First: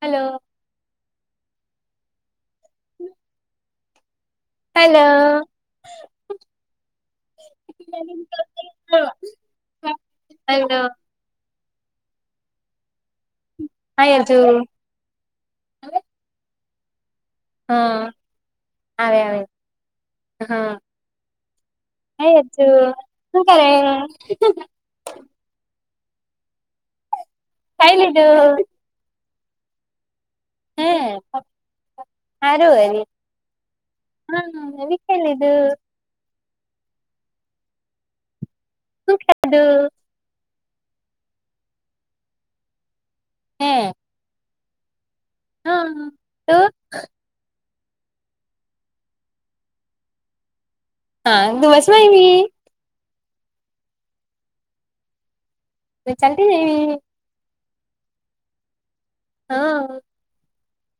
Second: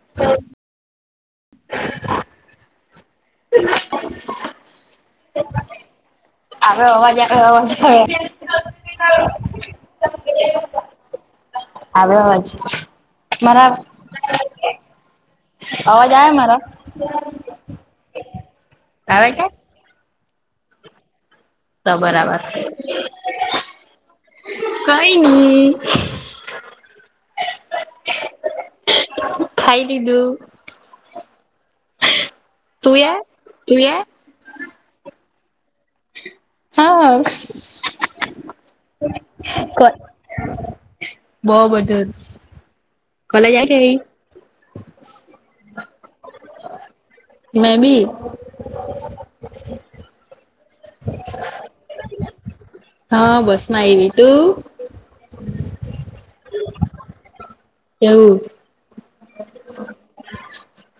Hello હ [unintelligible] હમ hello આવ અવાજ આવે અવાજ આવે હલો [unintelligible] આવ્યો અવાજ છે મારા હાય અજુ અવાજ આ મારા હા આવે આવે હા તો બરાબર આતું શું કર કઈ નહી કાઈ લટું ખાઈ દલું હ સારું તુંએ તુંએ હા મેભી ખાઈલીદું હા હા શું કો ખાધું બહ બધ કલે જ હે કે હા તો મેં બી હા દિવસમઈની હા બસ માં આયવી તું. તો ચાતી એવી કેવું હા [unintelligible]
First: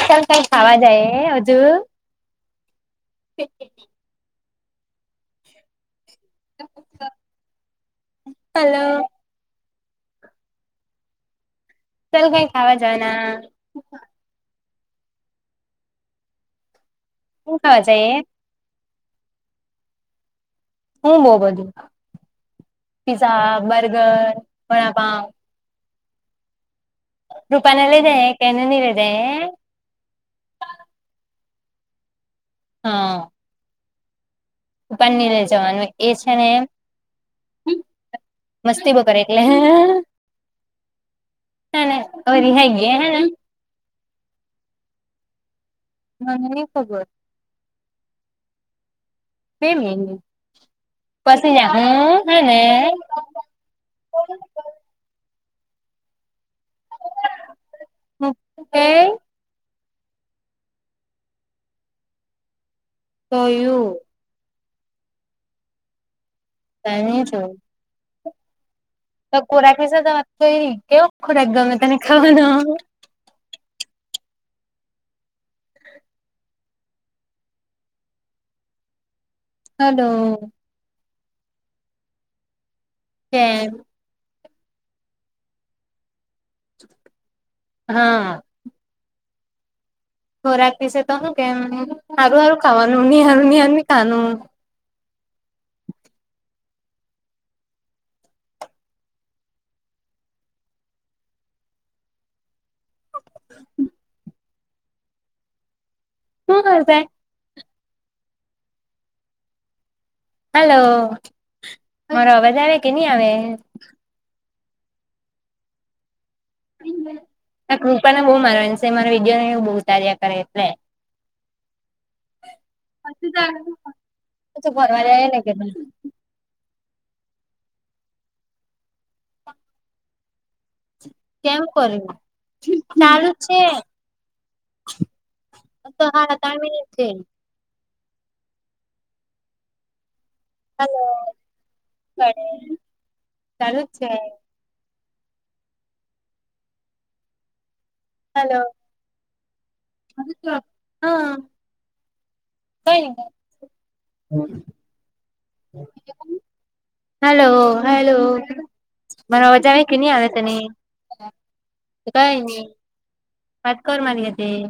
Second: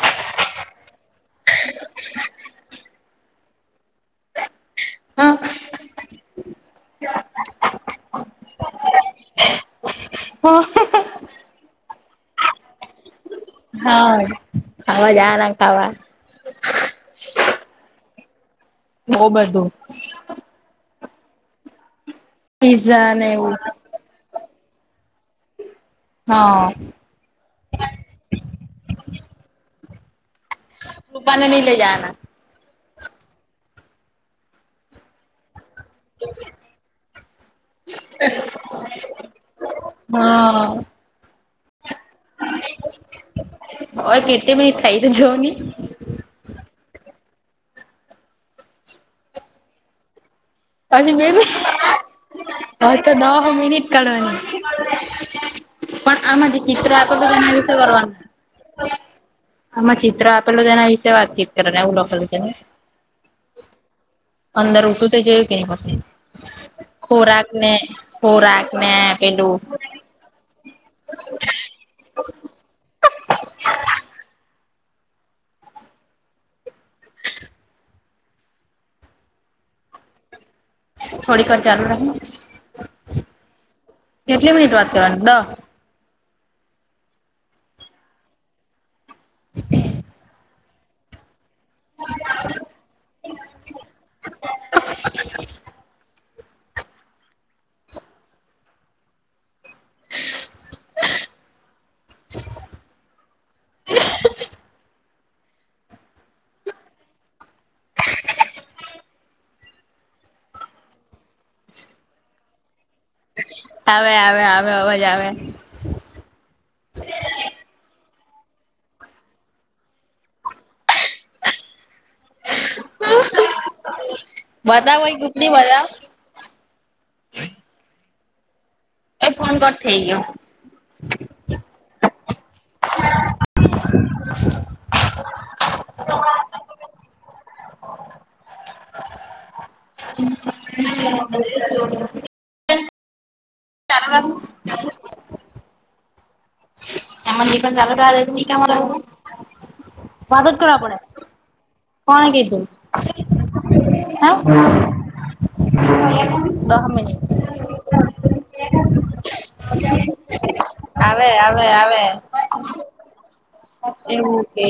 કમ કઈ ખાવા જાય હજુ તે કેને હા. હેલો. હ હક. ચાલ કઈ ખાવા જના. હા ખાવા જા ના ખાવા. હું ખાવા સ એ. બઉ બધું. હું બહ બધું ને પીઝા એવું બર્ગર વડાપાવ. હા. તુ બનાવી દે કેનનીલઇજાયે. પપ્પાન નઈ લઈ જવાના. હા. પપ્પાન લઈ જવાનું એ છે ને એમ મસ્તી બઉ કર એટલે હેહેહ. હા હેને અવ રિહાઈ ગ્યા હેને. ઓઈ કેટી મિનીટ થઈ તે જોને મને ની ખબર બે મિનિટ પછી જા હું હેને [unintelligible] હા તો દહ મિનીટ કાઢવાની પણ આમાંથી ચિત્ર આપે, બધા ને વિશે કરવાનું. કઈ આમાં ચિત્ર આપેલું તેના વિશે વાતચીત કરે ને, એવું લખેલું છે ને. કયું? અંદર ઉઠું તો જોયું કે નહીં પછી. તને ખોરાક જોયું ને ખોરાક ને તો પેલું ખોરાક વિશે તમે કંઈ, કેવો ખોરાક ગમે તને ખાવાનો? હલો. થોડીકવાર ચાલુ રાખને. કેમ કેટલી મિનિટ વાત કરવાની. હા. ખોરાક વિશે તો કેવાનું, સારું સારું ખાવાનું, નિહારું નિહારુ નીખાવાનું. [inaudible] [inaudible] [inaudible] [unintelligible] હલો, મારો અવાજ આવે કે નહી આવે. આવે, આવે, આવે અવાજ આવે. ને કૃપાને બહું મારવાની સે, મારો વિડયોને એવું બહુ ઉતાર્યા કરે એટલે. બતાવો એ ગ્રુપની બતાવ [unintelligible] એ ફોન કટ થઈ ગ્યો. [unintelligible] [unintelligible] હલો [inaudible] ચાલુ જ છે [unintelligible] [unintelligible] મદદ હલો કરવા પડે હા કોણે કીધુ? કઈ નહી. દહ મિનિટ હલો હલો મારા અવાજ આવે કે નહી આવે તને? આવે આવે આવે કઈ નહી વાત કર મારી એવું હાથે કે?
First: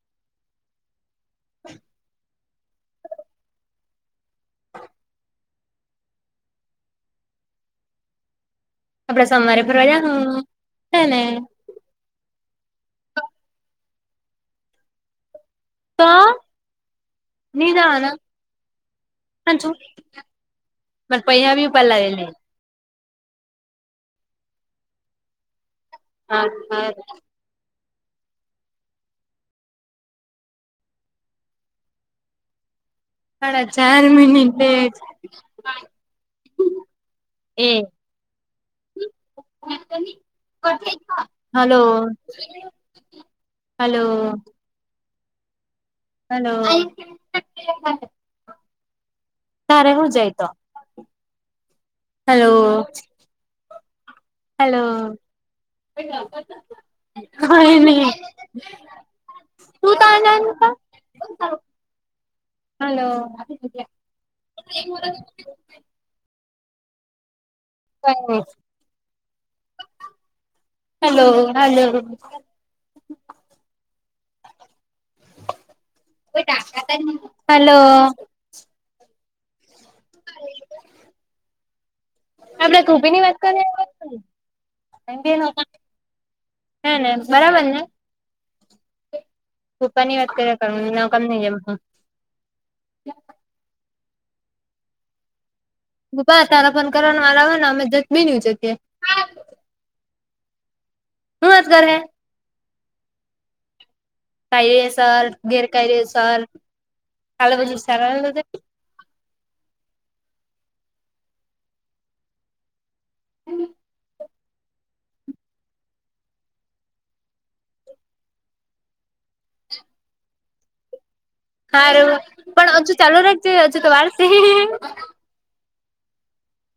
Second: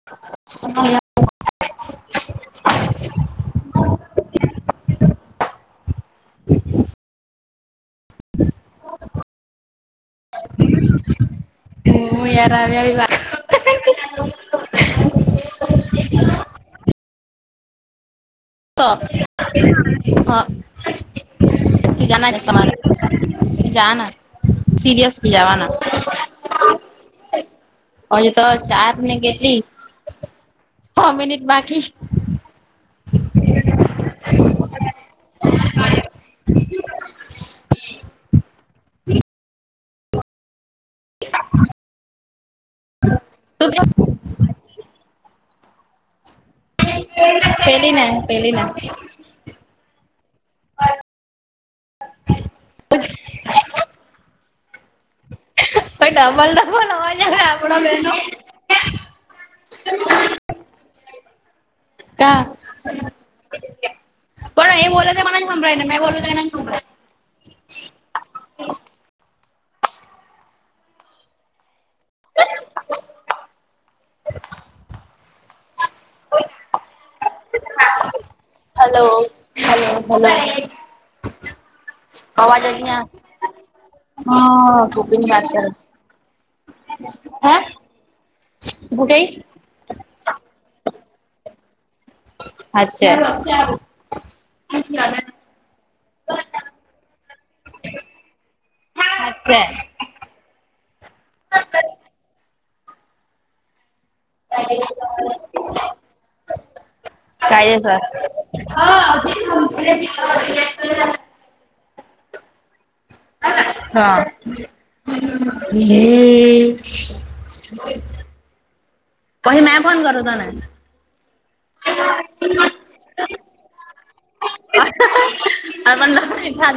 [unintelligible] [inaudible] [inaudible] [inaudible] આપડે સોમવારે ફરવા ગ્યા હ હે ને. [unintelligible] [unintelligible] હાચું પણ પૈહા બી ઉપાડ [unintelligible] લાવેલી જાને સીરિયસલી જવાના. હા. હજ તો ચાર મને ગટલી છ મિનિટ બાકી. સાડા ચાર મિનિટ બેઠ [unintelligible] એ હલો તું હલો. હલો. પહેલી ના પહેલી ના. તારે હું જાય તો હલો. [unintelligible] હલો ડબલ ડબલ અવાજ આવે હાહા આપડો એ નઈ. બેનો તું તા જાન તા. કા પણ એ બોલો તો મનેને સંભળાયન મેં બોલું તો એનન સંબળાય. Hello hello. Hello. Hello hello hello. અવાજ આપડે નહીં આવ કુપી ની વાત કરીએ હ ગોપીની વાત કરશ. હે બરાબર ને. ગુટે. તૂ પાની વાત કરે કર નકમ ન જેમ હ. અચ્છા. ભૂપા તારા પણ કરવાનું વારો આવે ને અમે જત બીનની ઉચકીએ. અચ્છા. હું અજગર હે. કાયદેસર ગેરકાયદેસર કાલાભજ વિ કાયદેસર સારનુ સે. [inaudible] હા એ. [unintelligible] પહી મેં ફોન કરું તોને. હા ર પણ હજુ ચાલુ રાખજે હજુ તો વારસે હેહેહે. [unintelligible] અચછા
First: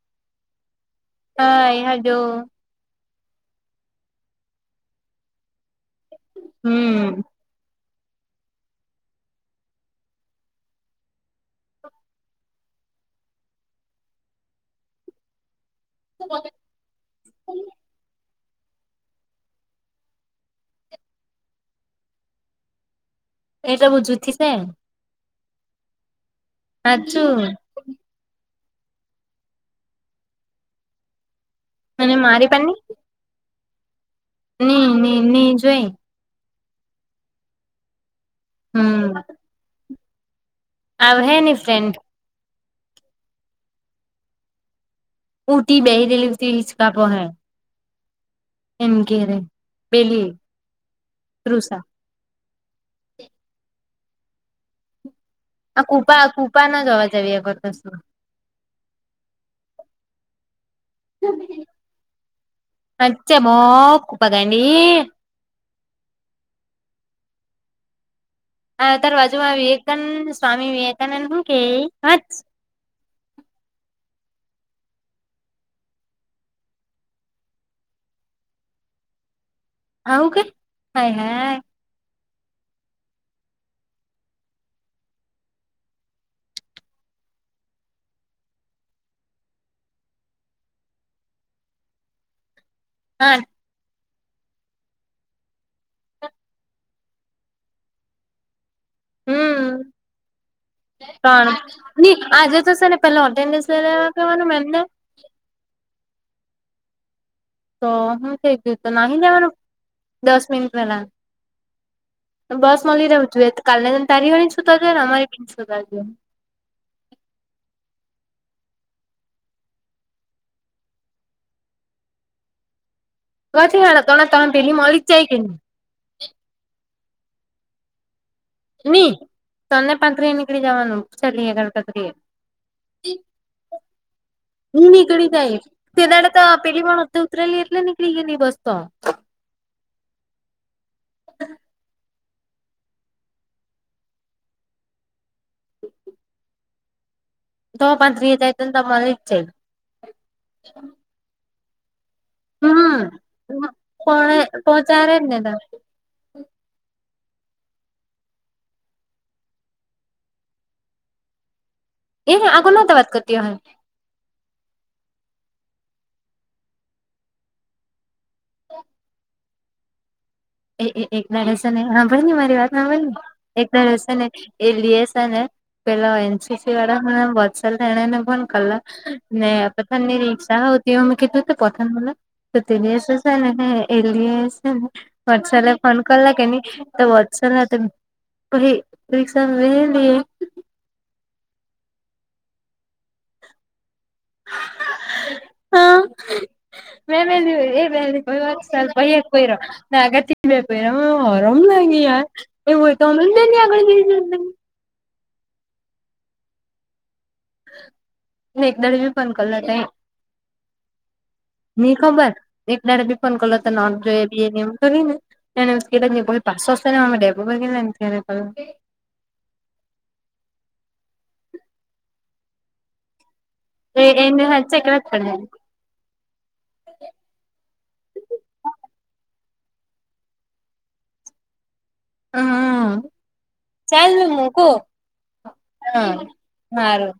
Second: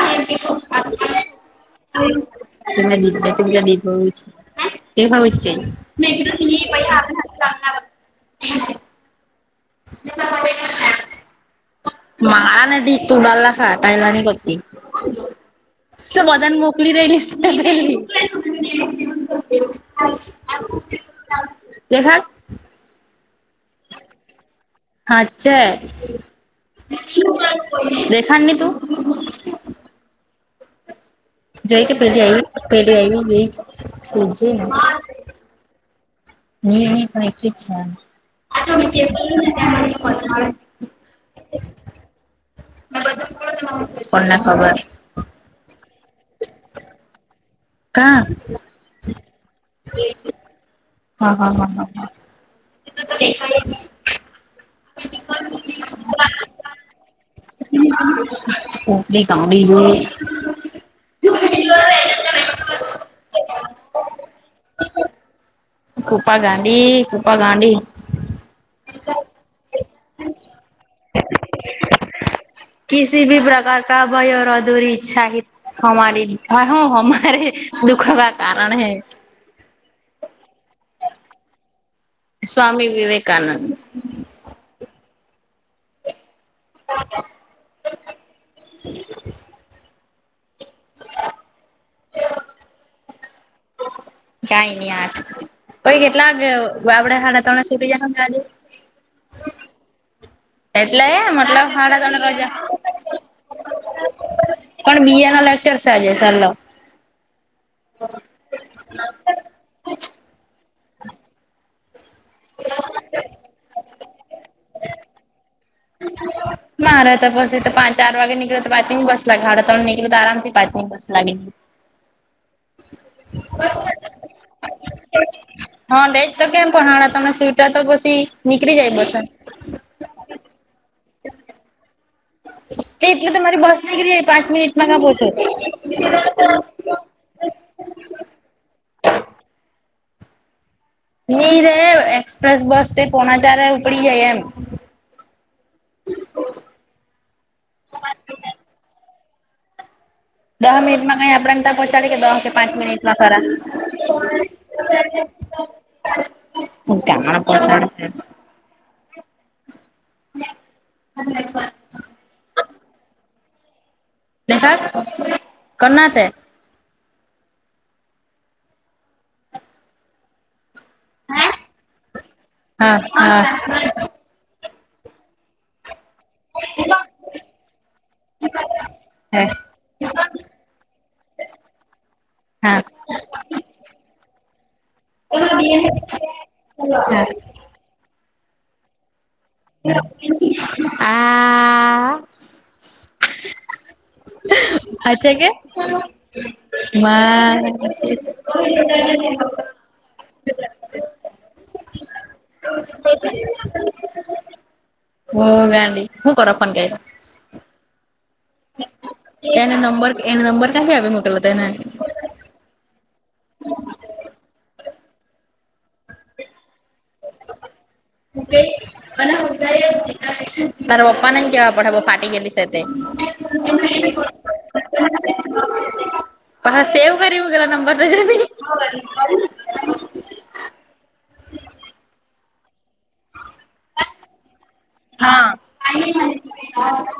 હ. એ હાજો તને દીધું મેં ત્રીજા દિવસે ધોયું છે [inaudible] હમ [inaudible] [inaudible] મારા દી તું ડાલલા ખાટાઈલાની પતી [inaudible] ખુલી રહી ગઈશ દેખાડ એટો બઉ જુથીસે. હાચ્ચે. હાચ્ચું. દેખાર નીતું. જોઈ કે અને પેલી આવી મારી પાહે પેલી આવી જોઈ. ની ની ની જોઈન. ની ની પણ એકલી જ છે હમ [inaudible] આવ હે એની ફ્રેન્ડ [inaudible] કોને ખબર ઉટી બેહી રહેલી હતી હિંચકા પાહે કા એન ગેરે પેલી હા હા હા તૃષા હા હા [inaudible] આ કૂપા કૂપાનો જ અવાજ આવ્યા કરતો સે. ઉપડી કા બીજું પચ મો [inaudible] કૂપા ગાંડી કૂપા ગાંડી અ તાર બાજુમાં વિવેકાનંદ સ્વામી વિવેકાનંદ હું કે કસી ભી પ્રકાર કા ભય ઓર અધૂરી ઈચ્છા હી હમારી હા હમારે દુખ કા કારણ હૈ. આવું કે હાય હાય સ્વામી વિવેકાનંદ [inaudible] [inaudible] હા કાંઈ નહિ આઠ પછી કેટલા આગે આપણે સાડા તણે સુટી જાહુ કે સાંજે? હમ એટલે પણ મતલબ સાડા ની ત્રણ રજા આજે તો સેને પેલા એટેન્ડન્સ લઈ લેવા કેવાનું મેમને જલસા છે ફર લો તો હું કેય કે તો નાહી જવાનું? દસ મિનિટ પેલા બસ મલી રેવું જૂએ તો કાલના જેમ તારી હોની છૂતવા જુએ ને અમારી બી ની છૂતવા જુએ. મારે તો પછી તો પાંચ ચાર વાગે નીકળો તો પાંચની બસ લગાડે હાડા તણ નીકળ્યું તો આરામથી પાંચની બસ [unintelligible] કાથી મળે હા તણે તણને પેલી મળી જ જાય કે ની હા મેં જ તો કેમ કે તમે હાણા તણે સુયટા તો પછી નીકળી જાય ની બસ તણને પાંતરીએ નીકળી જવાનું ચલીએ ગણકતરીએ તે એટલે તો મારી બસ નિકરી જાય પાંચ હું મિનિટમાં ના નીકળી જાય તે દાડે તો પહોચે પેલી પણ અત ઉતરેલી એટલે નીકળી ગેલી બસ તો નહી રે એક્સપ્રેસ બસ તે પોનાચારે ઉપડી જાય એમ દહ પાતરી એ જાય તન તો મલી જ જાય. દહ મિનટમાં કાંઈ આપડાને તા પહંચાડે કે દહ કે પાંચ હમ મિનિટમાં ખરા પણ પહોંચાડે જ ને તો હું કામણા [inaudible] [inaudible] એ હુ! આ કોના સાથે વાત કરતી ‌ઓહે? દેખાડ કોણ સે? [inaudible] એ એક દહાડો સેને હાભર ની મારી વાતમાં હા હા હોભરની એક ના દાડો સેને એ લીએ સે ને પેલાવા એન છે પસી વાડામા વત્સલને એણે ફોન કરલો ને પથાનની રીક્સા હો હુતી અમે કીધું કે પથાન હુને તો તે હા દિવસે સેને હે એલી એ સેને આ વટસલે ફોન કરલો કે ની તો વટસલ ને તો પછી રીક્ષામાં બેહેલી આ હછે કે? હા એએક પેરો મેં આગળ બે પેરા ઓ હરામ લાગે યાર. એવું હોય તો અમે જ બે ની આગળ બેહી જાતે. બો ગાંડી હું કરવા ફોન કયરો? એકદાડી- એને નંબર એને નંબર ક્યાંથી આપી મુકેલો તુએને. એકદાળે બી ફોન કરલો તો નોટ જો બી એને એમ કરી ને. એને ઉચકેલો જ ની પછી પાછો છે ને અમે ડેપો પર ગેલા ને ત્યારે કરું [unintelligible] તાર પપ્પાને જ કેવા પડહે બો ફાટી ગેલી સે તે. એ એમ હાલ છેકડા કર પાસો સેવ કરી મુગેલા નંબર તો જોની. હમ્મ ચાલ મે મુકુ. હા હા સારું.